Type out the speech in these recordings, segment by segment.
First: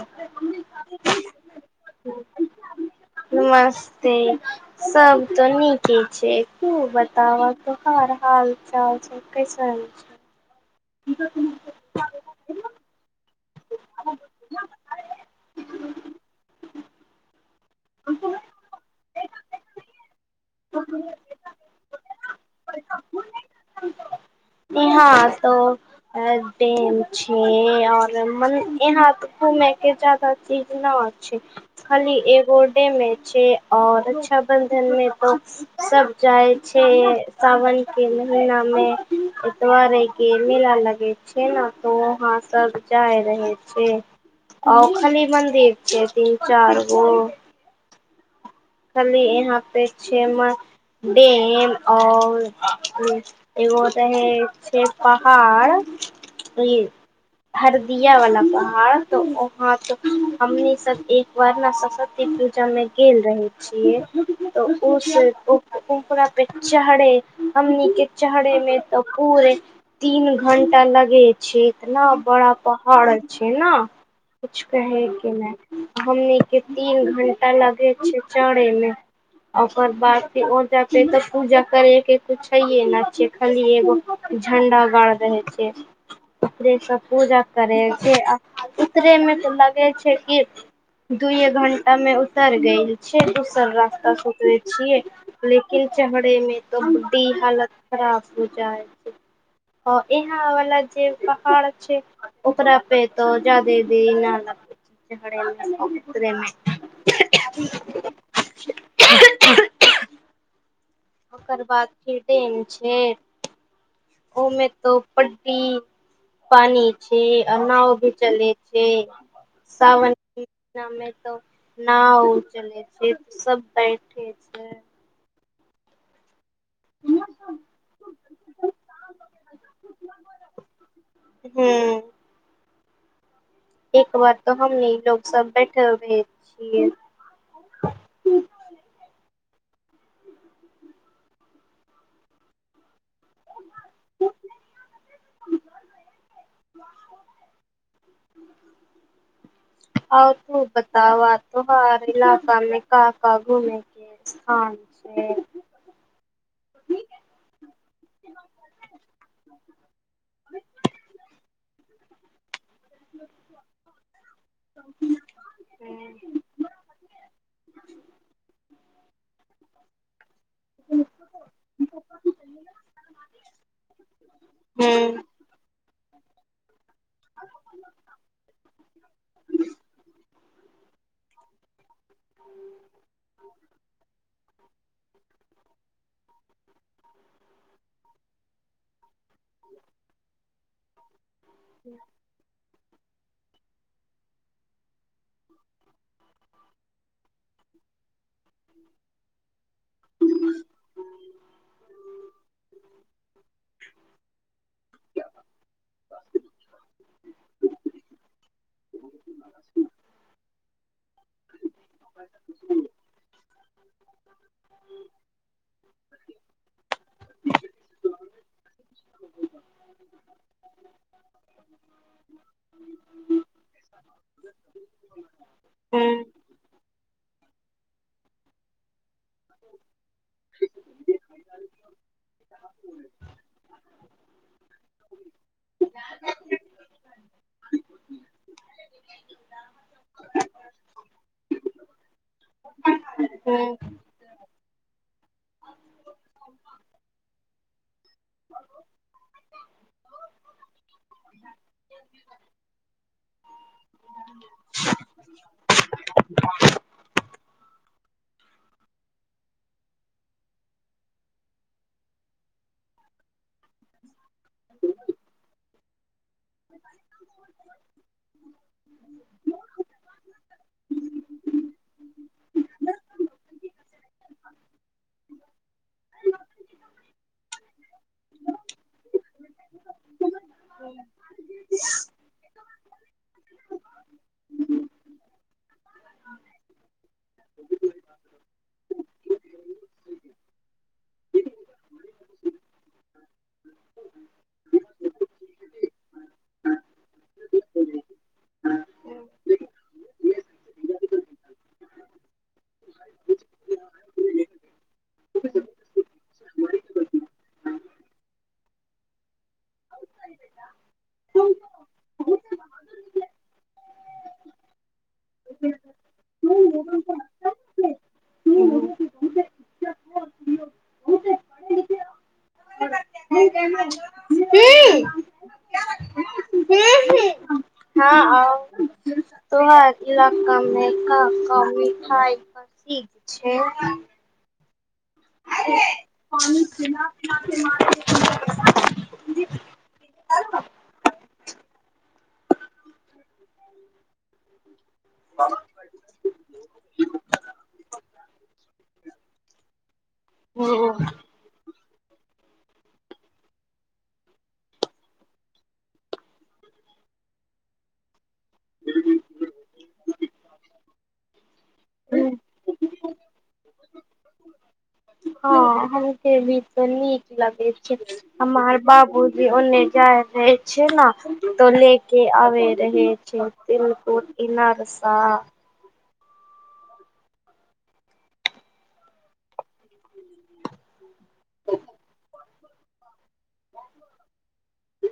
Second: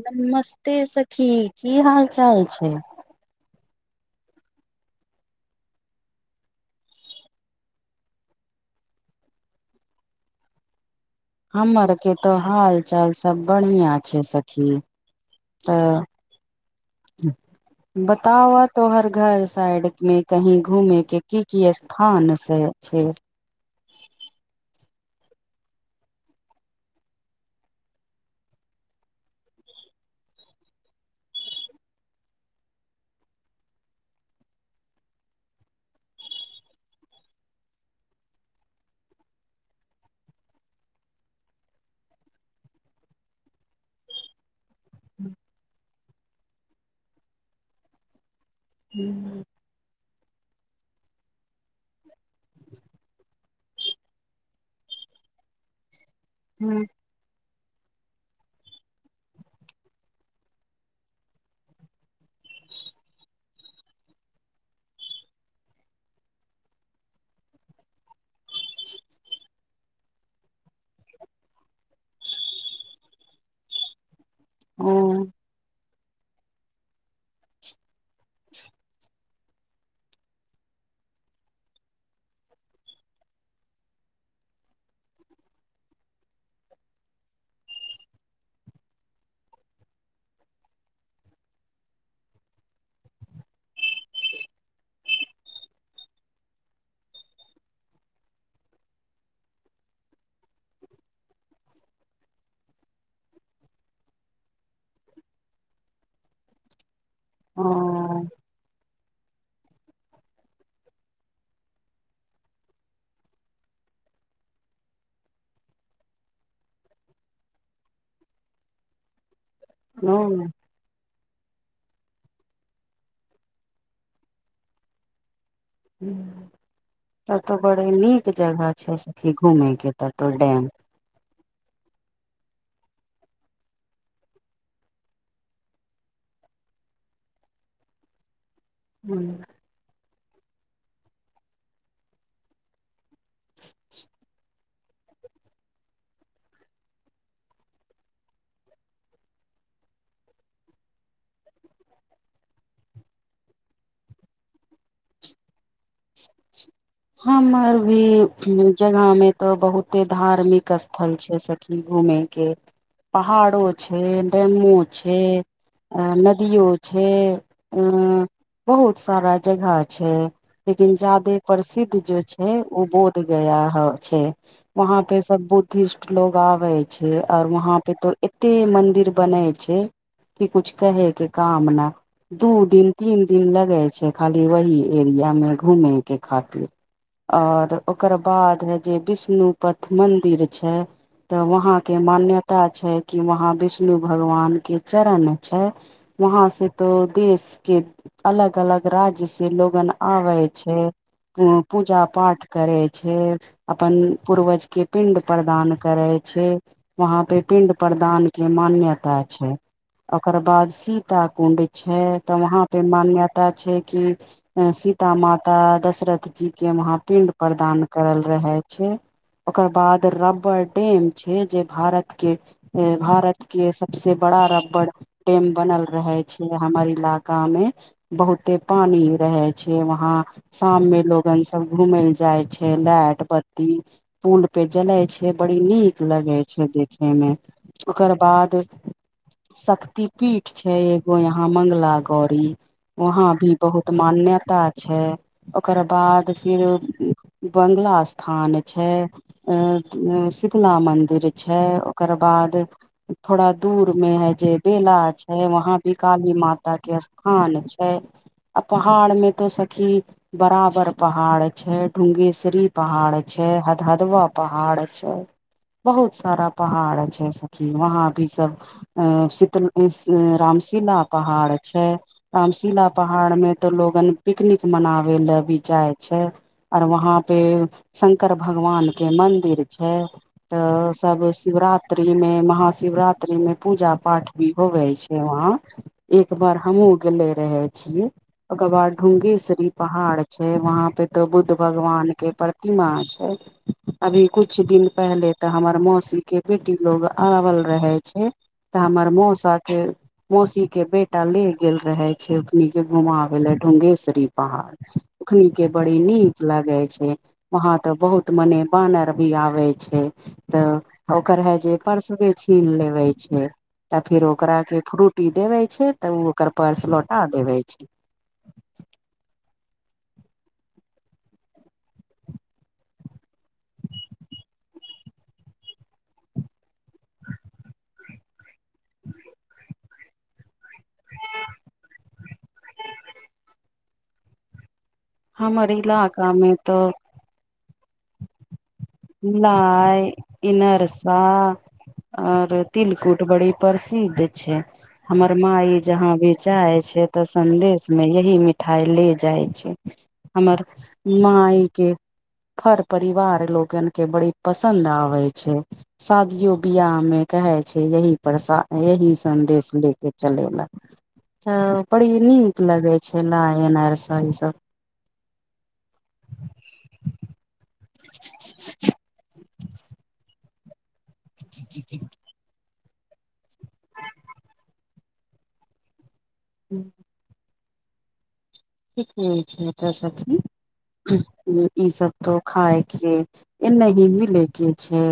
नमस्ते सखी की हाल चाल छै नमस्ते सब त नीके छै तु बताबत हर हाल चाल छै कैसा हँ हमर के तो हाल चाल सब बढ़िया छै सखी त बताउ तो हर घर साइड में कहीं घूमे के की की स हँ नै से छै हँ त अ डैम छै ओर मने यह घूमे के जादा इज ने आ छै खाली एगो डैमे छै और रक्षाबंधन में तो सब जाइ छै सावन के महिना मे दुआरे के मेला लगे छै ने त वहाँ सब जाय रहे छै ओ खाली मन्दिर छै तीन चार गो खाली यहाँ प डेम और एगो है छै पहाड़ हरदिया वला पहाड़ तो वहाँ त हमनी सब एक बार ने सरस्वती पूजा मे खेल रहे त उस उकरा पे चढ़े हम नचे चे मे त पू तीन घंटा लगे छै इतना बड़ा पहाड़ छै ने कुछ ओ कहे के नहि हमने तीन घंटा लगे छै चरे मे ओकर बाद फे त पूजा करे के कुछ न छ खाली एगो झण्डा बढ़ रहै छै उपरेस पूजा करै छै आ उतरेमे तऽ लगै छै कि दूए घंटा मे उतर गेल छै दोसर रास्ता सुते छियै लेकिन चढ़े मे त बी हालत खराब हो जाए छै ओ इह वला जे पहाड़ छै ओकरा पे त जादे भी नहि ल में ह ओकरबाकाद फेर डैम छै ओ में तो पट्टी पाइन छै अनाव भी चलै छै सावन ना मे त नाव उ चले छै सब बैठे छै तब तो बड़ नीक जगह छै सी घूमे के त तो डैम हू एक बेर तऽ हमनी सभ बैसल रही छियै। हूँ [inaudible] आउ, तू बताओ, आओर तू हर इलाकामे काँ काँ घूमे? ह से [inaudible] हमर भी जगहमे तऽ बहुते धार्मिक स्थल छै सभ। कि घूमैके पहाड़ो छै, डेमो छै। आ हूँ नदीओ छै। बहुत सारा जगह छै, लेकिन जादे पास। जे छै ओ बोधगया हऽ छै, वहाँपर हूँ सभ बुद्धिस्ट लोक आबै। आओर वहाँपर तऽ एते मंदिर बनै छै। की, किछु कहैके काम न? दू दिन तीन दिन लगै छै खाली ओहि एरियामे घूमैके खातिर। आ ओकर बाद हे जे विष्णुपथ मंदिर छै। तऽ वहाँके मान्यता छै कि वहाँ विष्णु भगवानके चरण छै। वहाँसँ तऽ देशके अलग अलग राज्यसँ लोक आबै छै। पूजा पाठ करै छै। अपन पूर्वजके पिण्ड प्रदान करै छै वहाँ पे पिण्ड प्रदान। के मान्यता छै। ओकर बाद सीताकुंड छै तऽ वहाँ पे मान्यता छै कि। सीतामाता दशरथ जी [unintelligible] यहाँ पिण्ड प्रदान करल रहै छै। ओकर बाद रबर डेम छै जे भारतके भारतके सभ से बड़ा रबड़ डेम बनल हूँ रहे छै। हमर इलाकामे बहुते पानि रहै छै वहाँ शाममे। लोकसभ घूमै लऽ जाय छै लाट पत्ती। पुल पे जले छै, बड़ी नीक लगै छै देखैमे। ओकर बाद शक्ति। पीठ छै एगो यहाँ मंगला गौरी, वहाँ भी हूँ बहुत तऽ मान्यता छै। ओकर बाद फिर बंगला। स्थान छै, अऽ शीतला मन्दिर छै ओकर बाद। थोड़ा दूरमे जे बेला छै, वहाँ भी काली माताके स्थान छै। आ पहाड़मे तऽ सखी बराबर पहाड़ छै, ढूंगेश्वरी। पहाड़ छै, हद हदव पहाड़ छै। बहुत सारा पहाड़ जैसकि वहाँ भी सभ। अऽ शीतल, रामशिला पहाड़ छै। रामशिला पहाड़मे तऽ लोकसभ पिकनिक मनाबै लऽ भी जाइ छै। आओर वहाँ पे शंकर भगवानके मंदिर छै। तऽ सभ शिवरात्रिमे, महाशिवरा। त्रिमे पूजा पाठ भी होइ छै वहाँ। एक बेर हमहूँ गेले रही छियै, ओकर बाद ढुंगेश्वरी। पहाड़ छै, वहाँ पे तऽ बुद्ध भगवानके प्रतिमा छै। अभी किछु दिन पहिले तऽ हमर मौसीके बेटी लोक आओल रहै छै। तऽ हमर मोसा। मौसीके बेटा लऽ गेल रहै छै ओके घुमबै लऽ ढुंगेश्वरी। पहाड़ ओखनि के बड़ी नीक लगे छै वहां त बहुत मने बानर भी आबे छै तऽ ओकर है जे परसबे छीन लेबे छय तऽ फेर ओकराक के फ्रूटी देबै छै तऽ ओ ओकर पर्स लौटा देबै छै हूँ हूँ हूँ हू ह हँ आ तोह इलामे मिठाइ ठीक छय हमर इलाकामे त लाइ इनरसा ओर तिलकुट बड़ी प्रसिद्ध छय हमर माई जहाँ बेचइ छै तऽ सन्देश में यही मिठाइ ले जाइ छै हमर मइके फर परिवार लोकन के बड़ी पसन्द आऽ छै शादियो बियाह में कहै छै यही परस यही सन्देश ले के चले लए तऽ बड़ी नीक लगे छै लायन आर सब ई सब हँ हमके भी त नीक लगे छय हमर बाबू भी ओने जाइ छै ने त ले के आबे रहै छय तिलकुर इनरसा हूँ ठीक नहि छै एतय सखी ई सब तो खायके नहि भी लैके छै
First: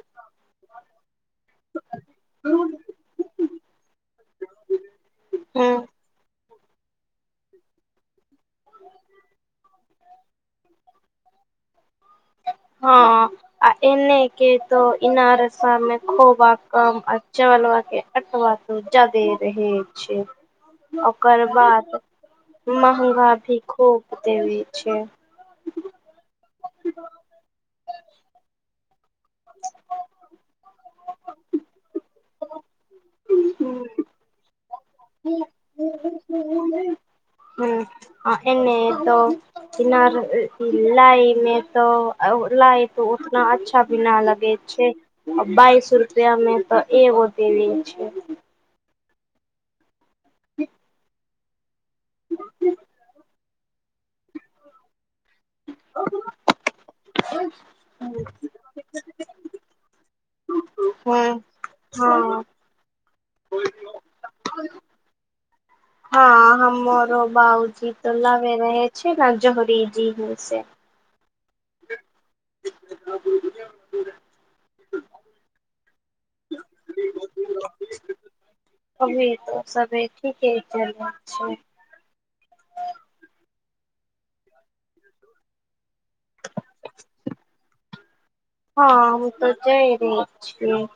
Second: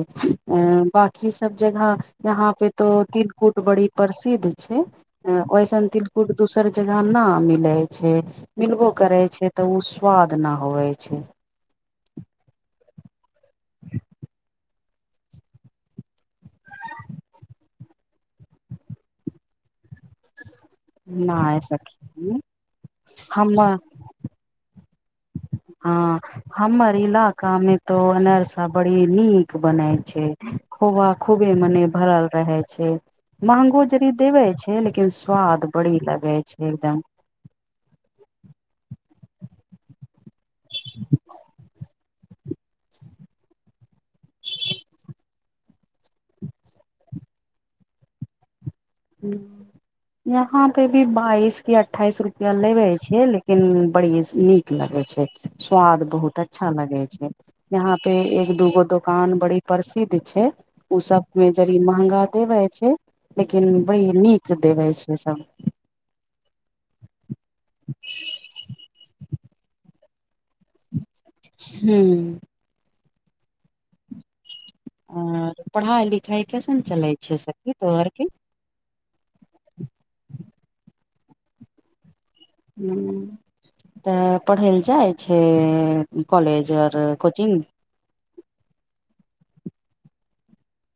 क सब जगह यहााँ पे तो तिलकुट बड़ी प्रसिद्ध छै हँ ऐसन तिलक फ दोसर जगह न मिलै छय मिलबो करे छै त उ स्वाद न होए छै हँ आ एने के त इनरसामे खुब क चल एत ब त जदे रहय छै ओकर नहि बाद सखी महगा भी खूब देबै छ ह हमर इलाका में तो अनरसा बड़ी नीक बनै छै खोब खूबे मने भरल रहै छै महंगो छै जदी देबे छै लेकिन स्वाद बड़ी लगै छ एकदम ह एने त इमर लाइ तो लाए तो उतना अच्छा भी न लगेछे बाइस रु रपा मे तएगो देेल छै यहाँ पे भी बाइस कि अठाइस रुपया लेबे छिय लेकिन बड़ी नीक लगै छ स्वाद बहुत अच्छा लगे छै यहाँ पे एक एक दूगो दुकान बड़ी प्रसिद्ध छै उ सब हँ मे जड़ी महंगा हँ देबे छै नीक देबे छय सब हँ हमर बउजी त लाबे रहे छै ने जहरीजी ह से हूँ [unintelligible] आ पढ़ाइ लिखाइ कैसन चलै छै सब तोहर के अभी तो सबे ठीके चले छै ह त पढ़य लए चाहइ छै कोलेज ओर कोचिंग हँ हम त जाइ रहि छीयो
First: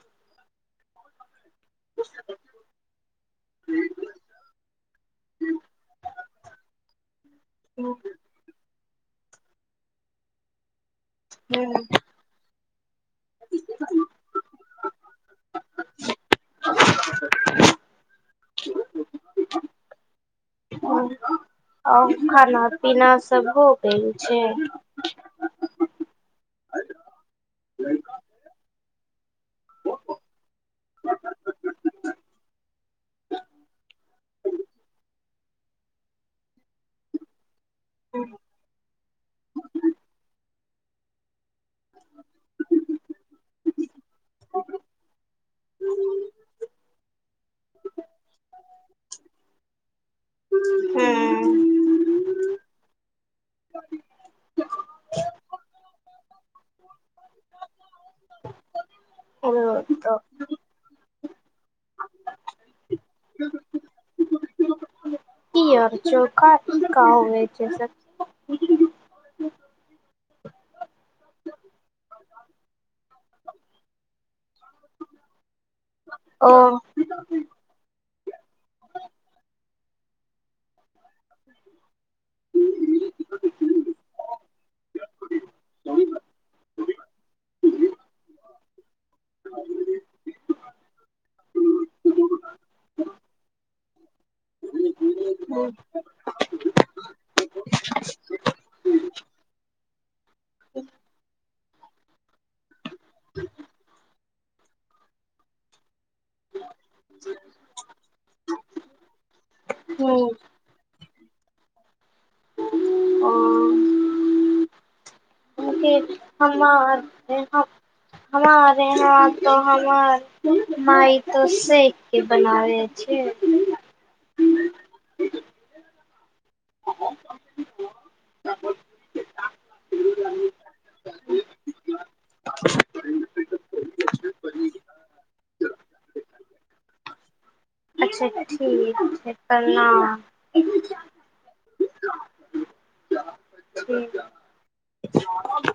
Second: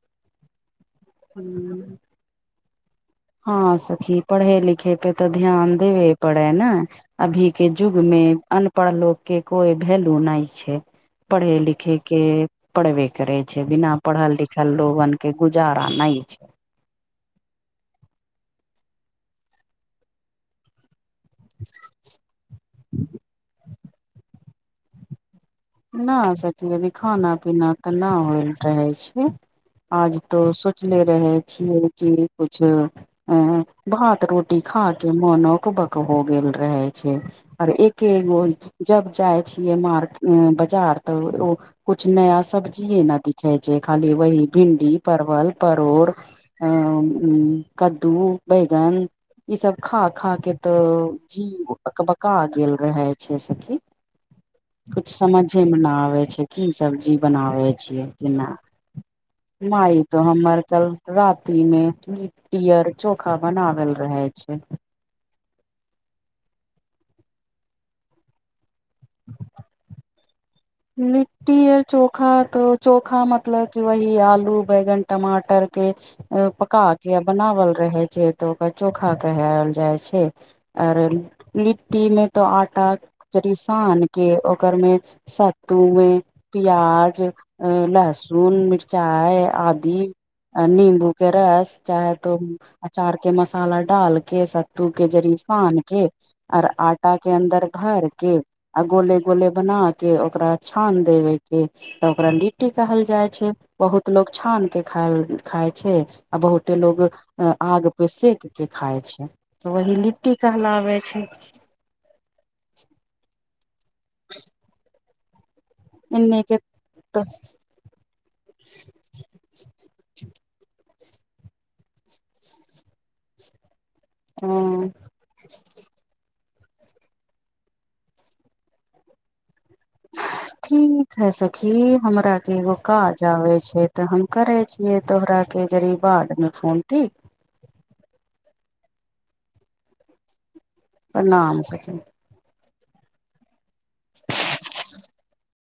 हूँ ह [unintelligible] हँ सखी पढ़े लिखे पे तऽ ध्यान देबे परेह ने अभी के युग मे अनपढ़ लोक के कोइ वैलू नहि छै पढ़े हम्म लिखे के पढ़बे करे छै बिना पढ़ल लिखल लोगन के गुजारा नहि छै अ [unintelligible] आ खाना पीना सब हो गेल छै नहि सकी अभी खाना पीना तऽ नहि होइल रहै छै आज तो सोच ले रहे छियै कि कछ अ भात रोटी खा के मोन अकबक हो गेल रहै छै आर एकेगो जब जाय छीयै मार बाजार तऽ कुछ नया सबब्जीए न दिखे छै खाली वी भिंडी परवल परोड़ आ कद्दू बैगन ई सब खा खा के तऽ जी अक बका हूँ गेल रहे छै सखी किछु समझेमे नहि आबै छै की सब्जी बनाबै छियै केना माइ तो पियर हमर कल राति में इयर चोखा बनावल रहै छै की और चोखा कहै जैस [unintelligible] लिट्टी यर चोखा तो चोखा मतलब कि वहि आलू बैंगन टमाटर के ओ पका के बनावल रहे छै तऽ ओकरा चोखा कहल जाइ छै आरे लिट्टी मे तो आटा शान के ओकर मे स तूमे प्याज अ लहसुन मिरचाइ आदि नीम्बू के रस चाहे तो अचार के मसाला डालके सब तू के जरीफान के और आटा के अन्दर भर के आ गोले गोले बना के ओकरा छान देबे के ओकरा कुट्टी कहल जाइ छै बहुत लोग छान के खाल खाय छै आ बहुते लोग आग पे सेक के खाय छै वही लिट्टी टहलाबै छै ओ [unintelligible] [unintelligible] एन्ने के हमार तऽ हमा हमार यहाँ तऽ हमर [unintelligible] मइ तऽ सेख के बनाव छै हँ ह [unintelligible] ठीक है सखी हमरा के एगो काज आबे छै तऽ हम करे छियै तोहरा के जहि बाडमे फोन टी अच्छा ठीक छै प्रणाम प्रणाम सखिन [inaudible]